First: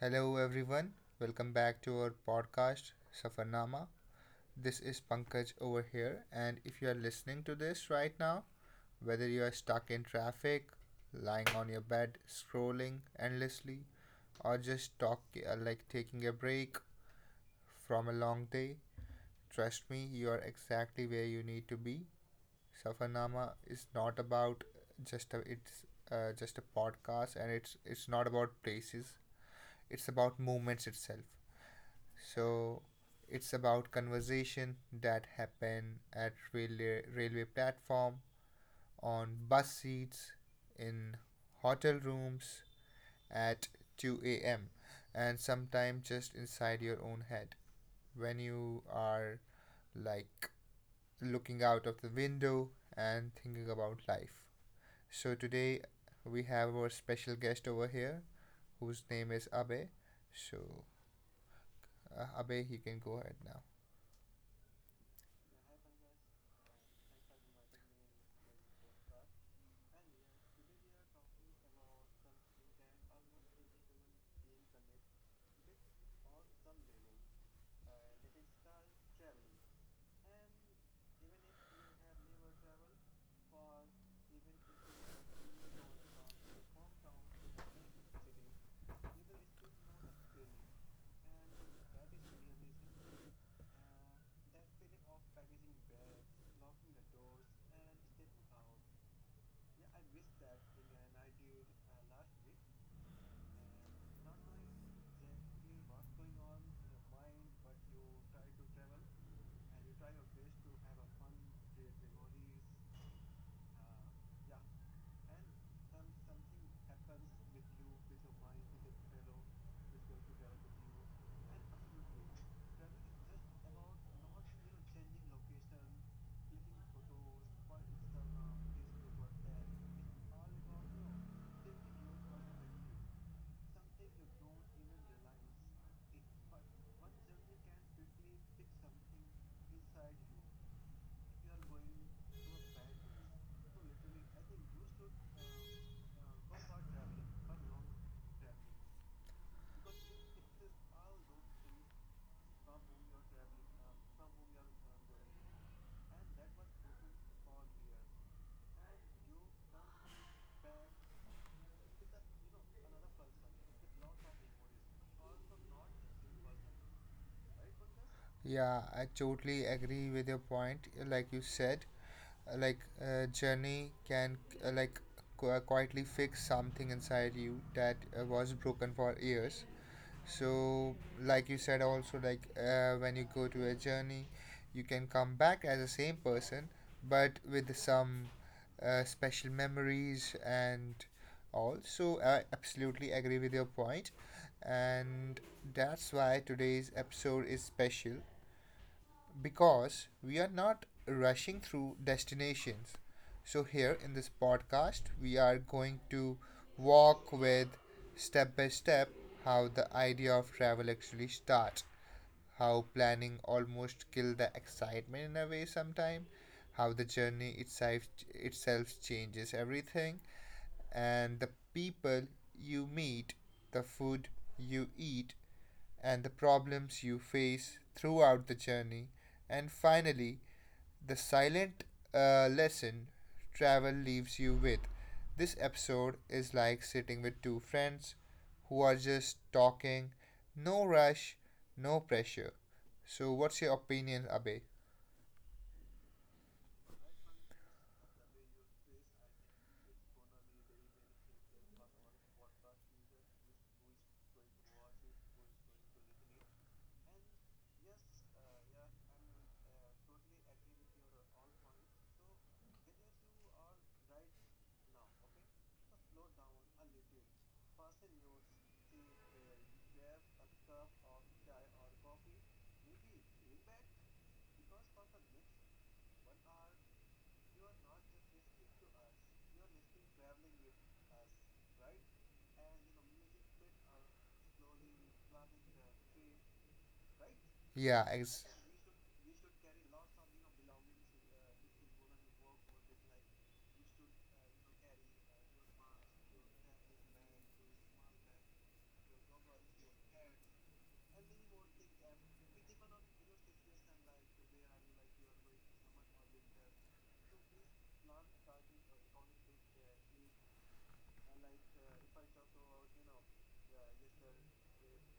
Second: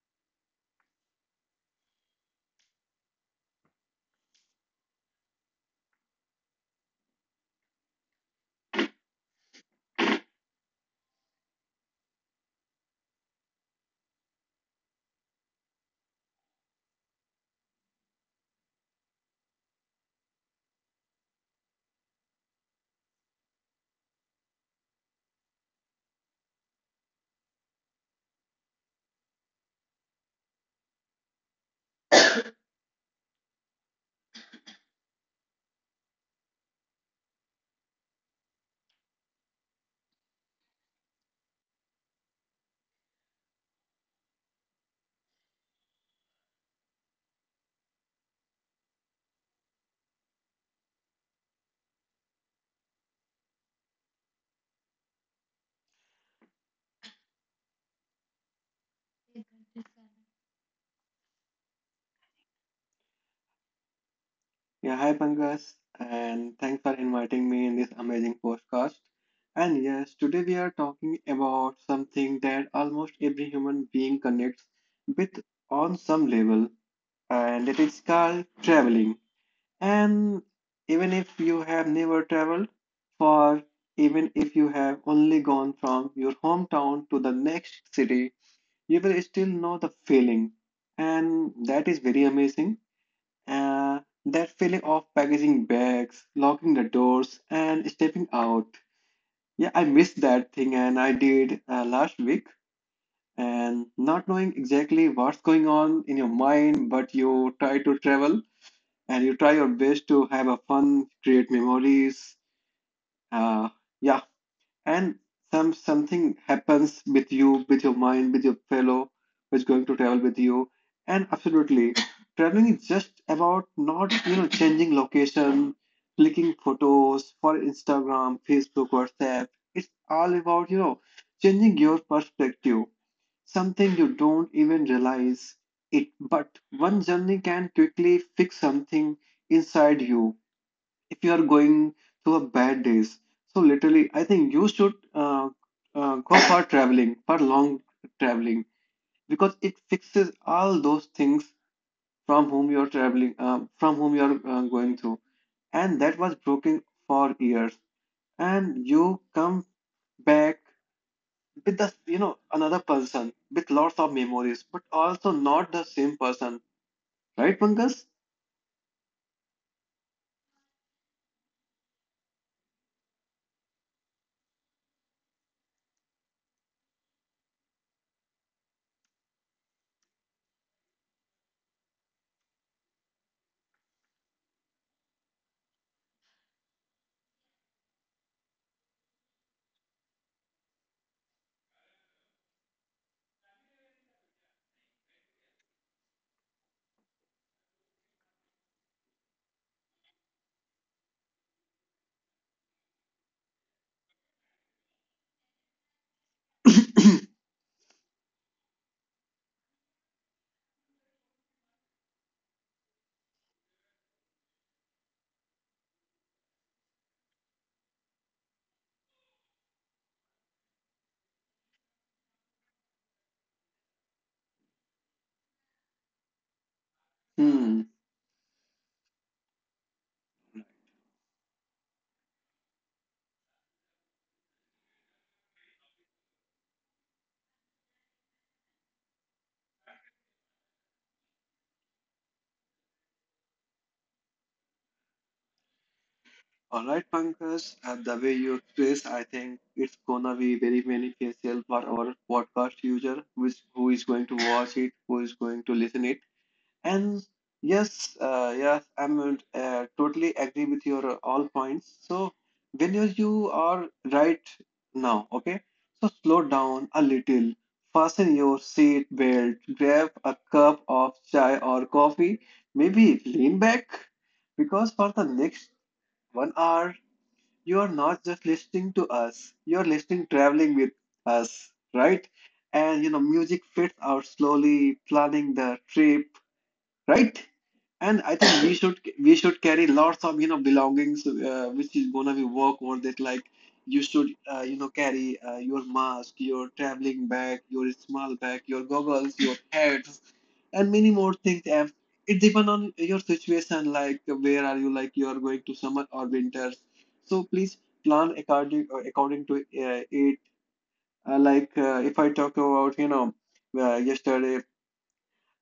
Hello, everyone. Welcome back to our podcast, Safarnama. This is Pankaj over here. And if you are listening to this right now, whether you are stuck in traffic, lying on your bed, scrolling endlessly, or just talk like taking a break from a long day, trust me, you are exactly where you need to be. Safarnama is not about just a it's just a podcast, and it's not about places. It's about moments itself. So it's about conversation that happen at railway platform, on bus seats, in hotel rooms at 2 a.m. and sometimes just inside your own head when you are like looking out of the window and thinking about life. So today we have our special guest over here whose name is Abhay. So Abe, you can go ahead now. Yeah, hi Pankaj, and thanks for inviting me in this amazing podcast. And yes, today we are talking about something that almost every human being connects with on some level, and it is called traveling. And even if you have never traveled, or even if you have only gone from your hometown to the next city, you will still know the feeling, and that is very amazing. Uh, that feeling of packaging bags, locking the doors, and stepping out. Yeah, I missed that thing, and I did last week. And not knowing exactly what's going on in your mind, but you try to travel and you try your best to have a fun, create memories. Uh, yeah, and something happens with you, with your mind, with your fellow who's going to travel with you. And absolutely, traveling is just about not changing location, clicking photos for Instagram, Facebook, WhatsApp. It's all about changing your perspective, something you don't even realize it, but one journey can quickly fix something inside you if you are going through a bad days. So literally I think you should uh, go for traveling, for long traveling, because it fixes all those things from whom you are traveling, from whom you are going through, and that was broken for years. And you come back with the another person, with lots of memories, but also not the same person, right Pankaj? Yeah, I totally agree with your point. Like you said, journey can uh, like quietly fix something inside you that was broken for years. So, like you said, also when you go to a journey, you can come back as the same person, but with some special memories and all. So, I absolutely agree with your point, and that's why today's episode is special because we are not rushing through destinations. So, here in this podcast, we are going to walk with step by step how the idea of travel actually starts, how planning almost kills the excitement in a way sometime, how the journey itself changes everything, and the people you meet, the food you eat, and the problems you Hmm. face throughout the journey. And finally, the silent lesson travel leaves you with. This episode is like sitting with two friends who are just talking, no rush, no pressure. So, what's your opinion, Abe? All right, Pankaj, and the way you express, I think it's gonna be very beneficial for our podcast user, which who is going to watch it, who is going to listen it. And yes, yes, I'm totally agree with your all points. So when you are right now, okay, so slow down a little, fasten your seat belt, grab a cup of chai or coffee, maybe lean back, because for the next 1 hour you are not just listening to us, you're listening, traveling with us, right? And you know, music fits out slowly, planning the trip, right? And Yeah, I think ex- we should carry lots of belongings, which is gonna be work worth it. Like you should carry your mask, your traveling bag, your small bag, your goggles, your hats, and many more things. Have. It depends on your situation, like where are you, like you are going to summer or winter. So please plan according to it. Like if I talk about yesterday.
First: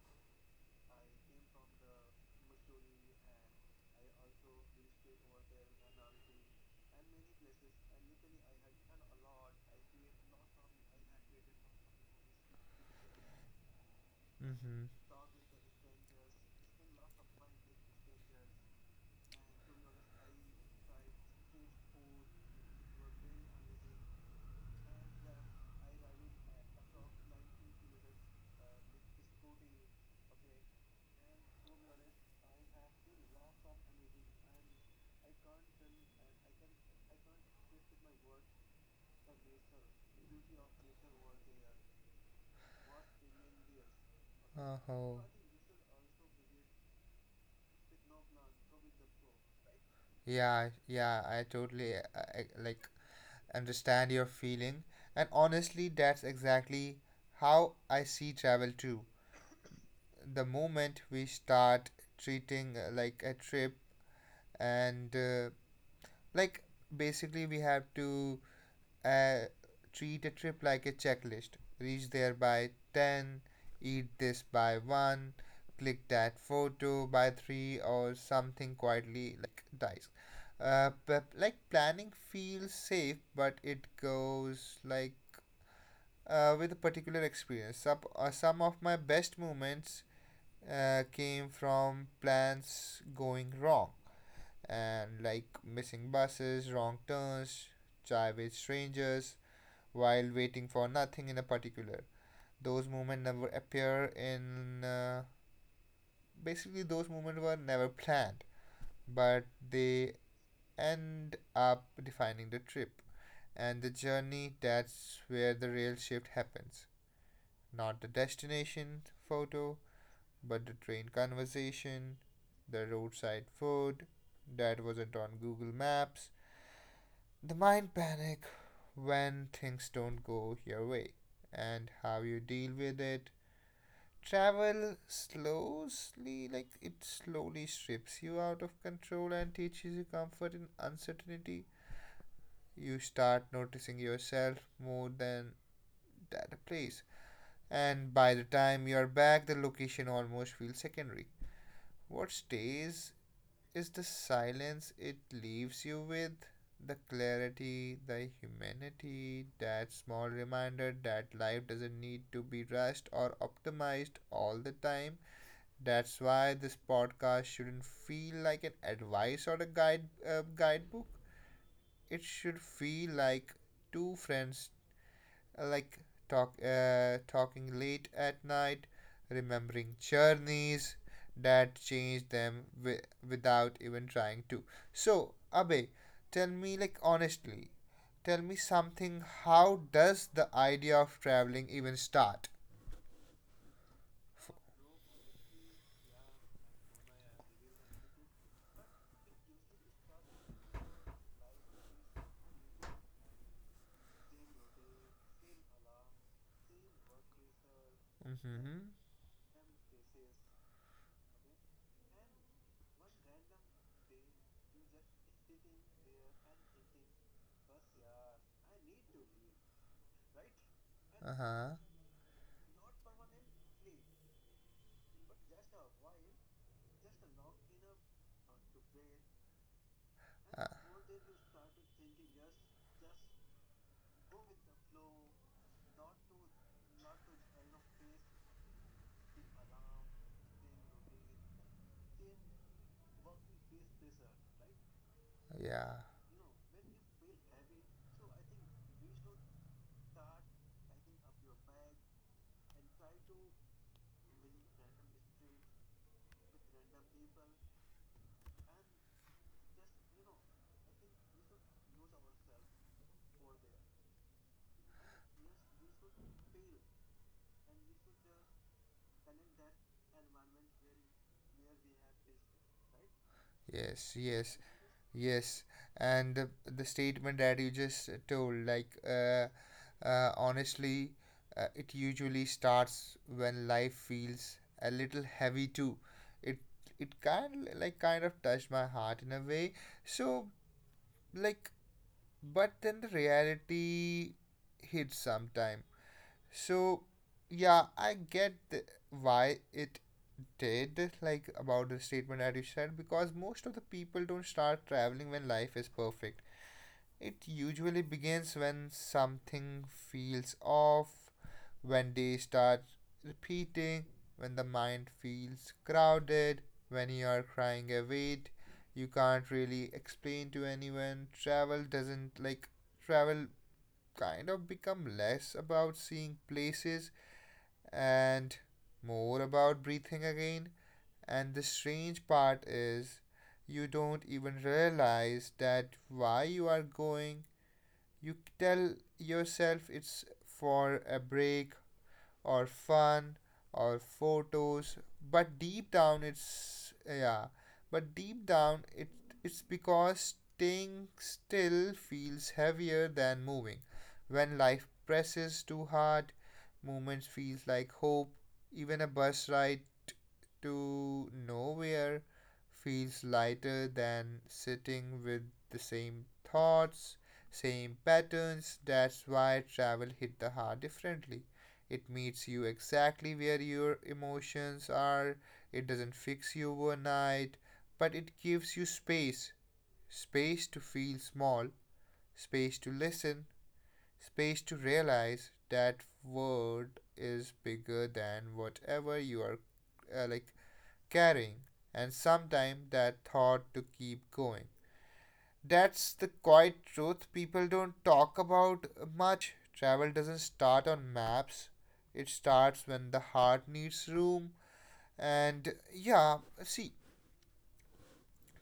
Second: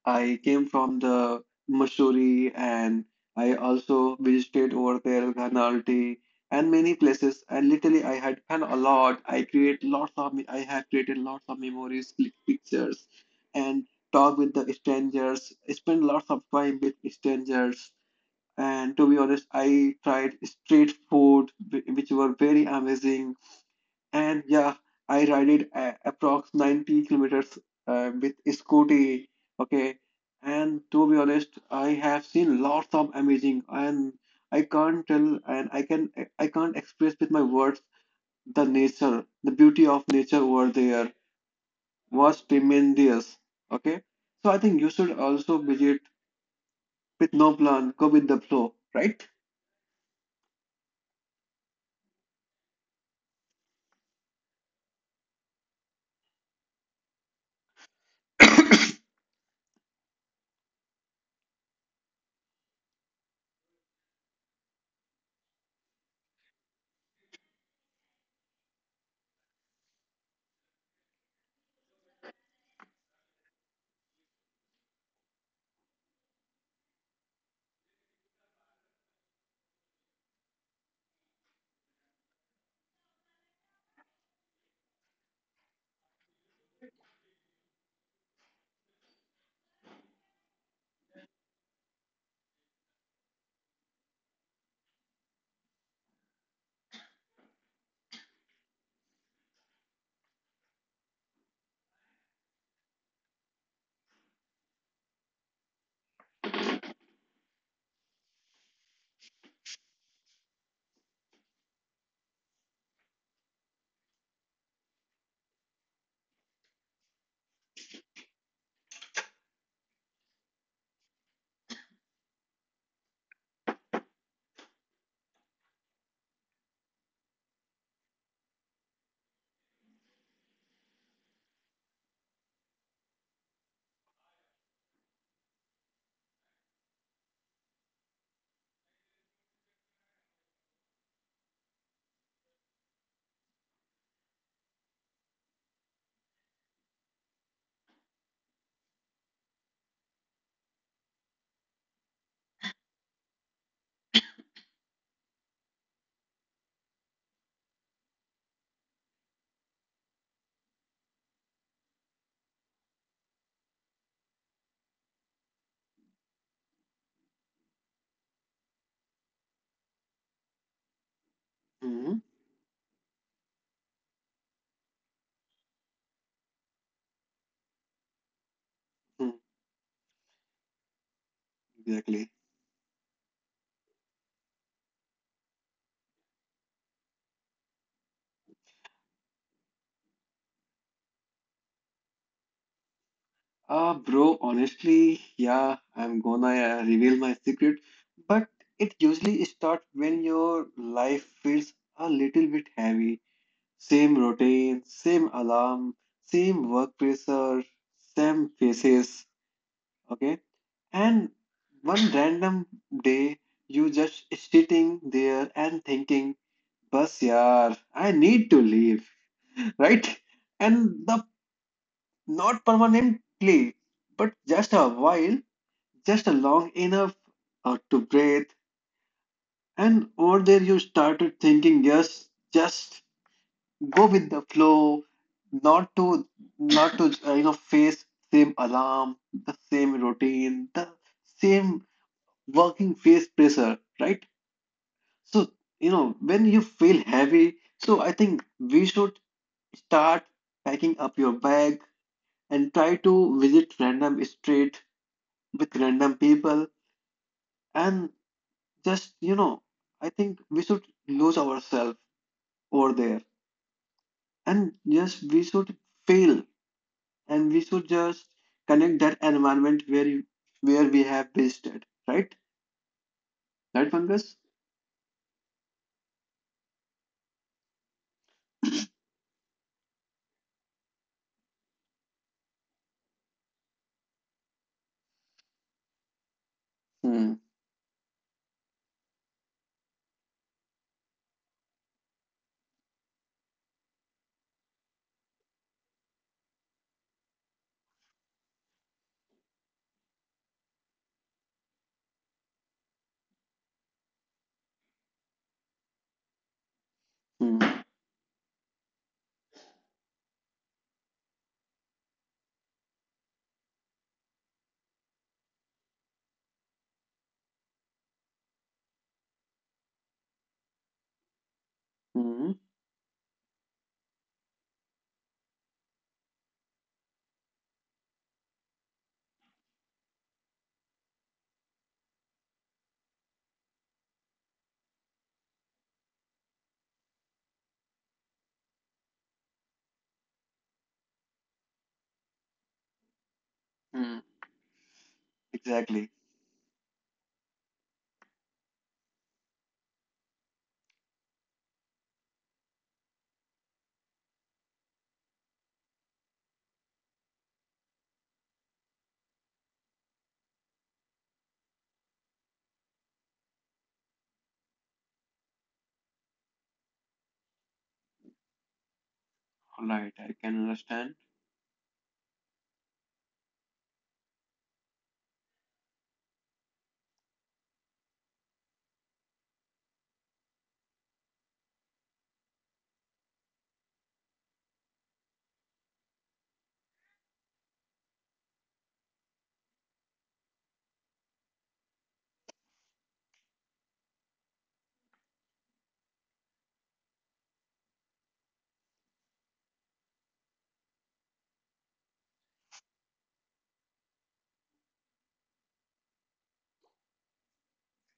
I came from the Mussoorie, and I also visited over there Ghanalti and many places. And literally, I had fun a lot. I create lots of me- I have created lots of memories, click pictures, and hmm, talk with the strangers. Spend lots of time with strangers. And to be honest, I tried street food, which were very amazing. And yeah, I ride it a approx 90 kilometers with scooty. Okay. And to be honest, I have seen lots of amazing, and I can't tell and I can I can't express with my words the nature. The beauty of nature over there was tremendous. Okay. So I uh-huh. think you should also visit with no plan, go with the flow, right? Yeah, yeah, I totally understand your feeling. And honestly, that's exactly how I see travel too. The moment we start treating like a trip and like basically we have to uh, treat a trip like a checklist. Reach there by 10, eat this by 1, click that photo by 3, or something quietly like dice. But planning feels safe, but it goes with a particular experience. Some of my best moments came from plans going wrong and missing buses, wrong turns, chai with strangers, while waiting for nothing in a particular. Those movements never appear in. Basically, those movements were never planned, but they end up defining the trip and the journey. That's where the real shift happens. Not the destination photo, but the train conversation, the roadside food that wasn't on Google Maps, the mind panic when things don't go your way, and how you deal with it. Travel slowly, it slowly strips you out of control and teaches you comfort in uncertainty. You start noticing yourself more than that place, and by the time you are back, the location almost feels secondary. What stays is the silence it leaves you with, the clarity, the humanity, that small reminder that life doesn't need to be rushed or optimized all the time. That's why this podcast shouldn't feel like an advice or a guidebook. It Hmm. should feel like two friends uh, like talking late at night, remembering journeys that changed them Exactly. Without even trying to. So, Abe, tell me, like, honestly, tell me something. How does the idea of traveling even start? Bro, honestly, yeah, I'm gonna reveal my secret, but it usually starts when your life feels a little bit heavy. Same routine, same alarm, same work pressure, same Mm-hmm. faces, okay? And one random day, you just sitting there and thinking, Bus, yaar, I need to leave, right? And Uh the huh. not permanently, but just a while, just a long enough to breathe. And over Uh, there, you started thinking, yes, just go with the flow, not to, not to, you know, face same alarm, the same routine, the same working face pressure, right? So, Yeah, you know, when you feel heavy, so I think we should start packing up your bag and try to visit random street with random people, and just I think we should lose ourselves over there, and just we should fail, and we should just connect that environment where where we have visited, right? yes, Right yes, Pankaj? yes. And the statement that you just told, honestly, it usually starts when life feels a little heavy too. It Hmm. kind of touched my heart in a way. So, like, but then the reality hits sometime. So, yeah, I get why it did, like, about the statement that you said, because most of the people don't start traveling when life is perfect. It usually Hmm. begins when something feels off, when days start repeating, when the mind feels crowded, when you are crying a weight you can't really explain to anyone. Travel doesn't like Hmm. Travel kind of become less about seeing places and more about breathing again. And the strange part is, you don't even realize that why you are going. You tell yourself it's for a break or fun or Hmm. photos, but deep down Exactly. it's yeah, but deep down it's because staying still feels heavier than moving. When life presses too hard, movement feels like hope. Even a bus ride to nowhere feels lighter than sitting with the same thoughts, same patterns. That's why travel hit the All right, heart I can differently. understand. It meets you exactly where your emotions are. It doesn't fix you overnight, but it gives you space, space to feel small, space to listen, space to realize that world is bigger than whatever you are uh, like carrying, and sometimes that thought to keep going, that's the quiet truth people don't talk about much. Travel doesn't start on maps, it starts when the heart needs room. And yeah, see,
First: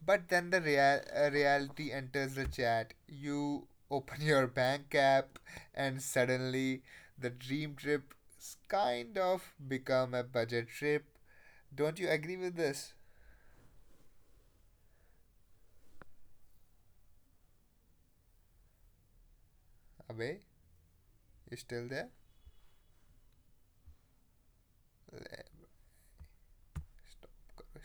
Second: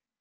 but then the reality enters the chat. You open your bank app, and suddenly the dream trip kind of become a budget trip. Don't you agree with this? Abhay, you still there? Stop.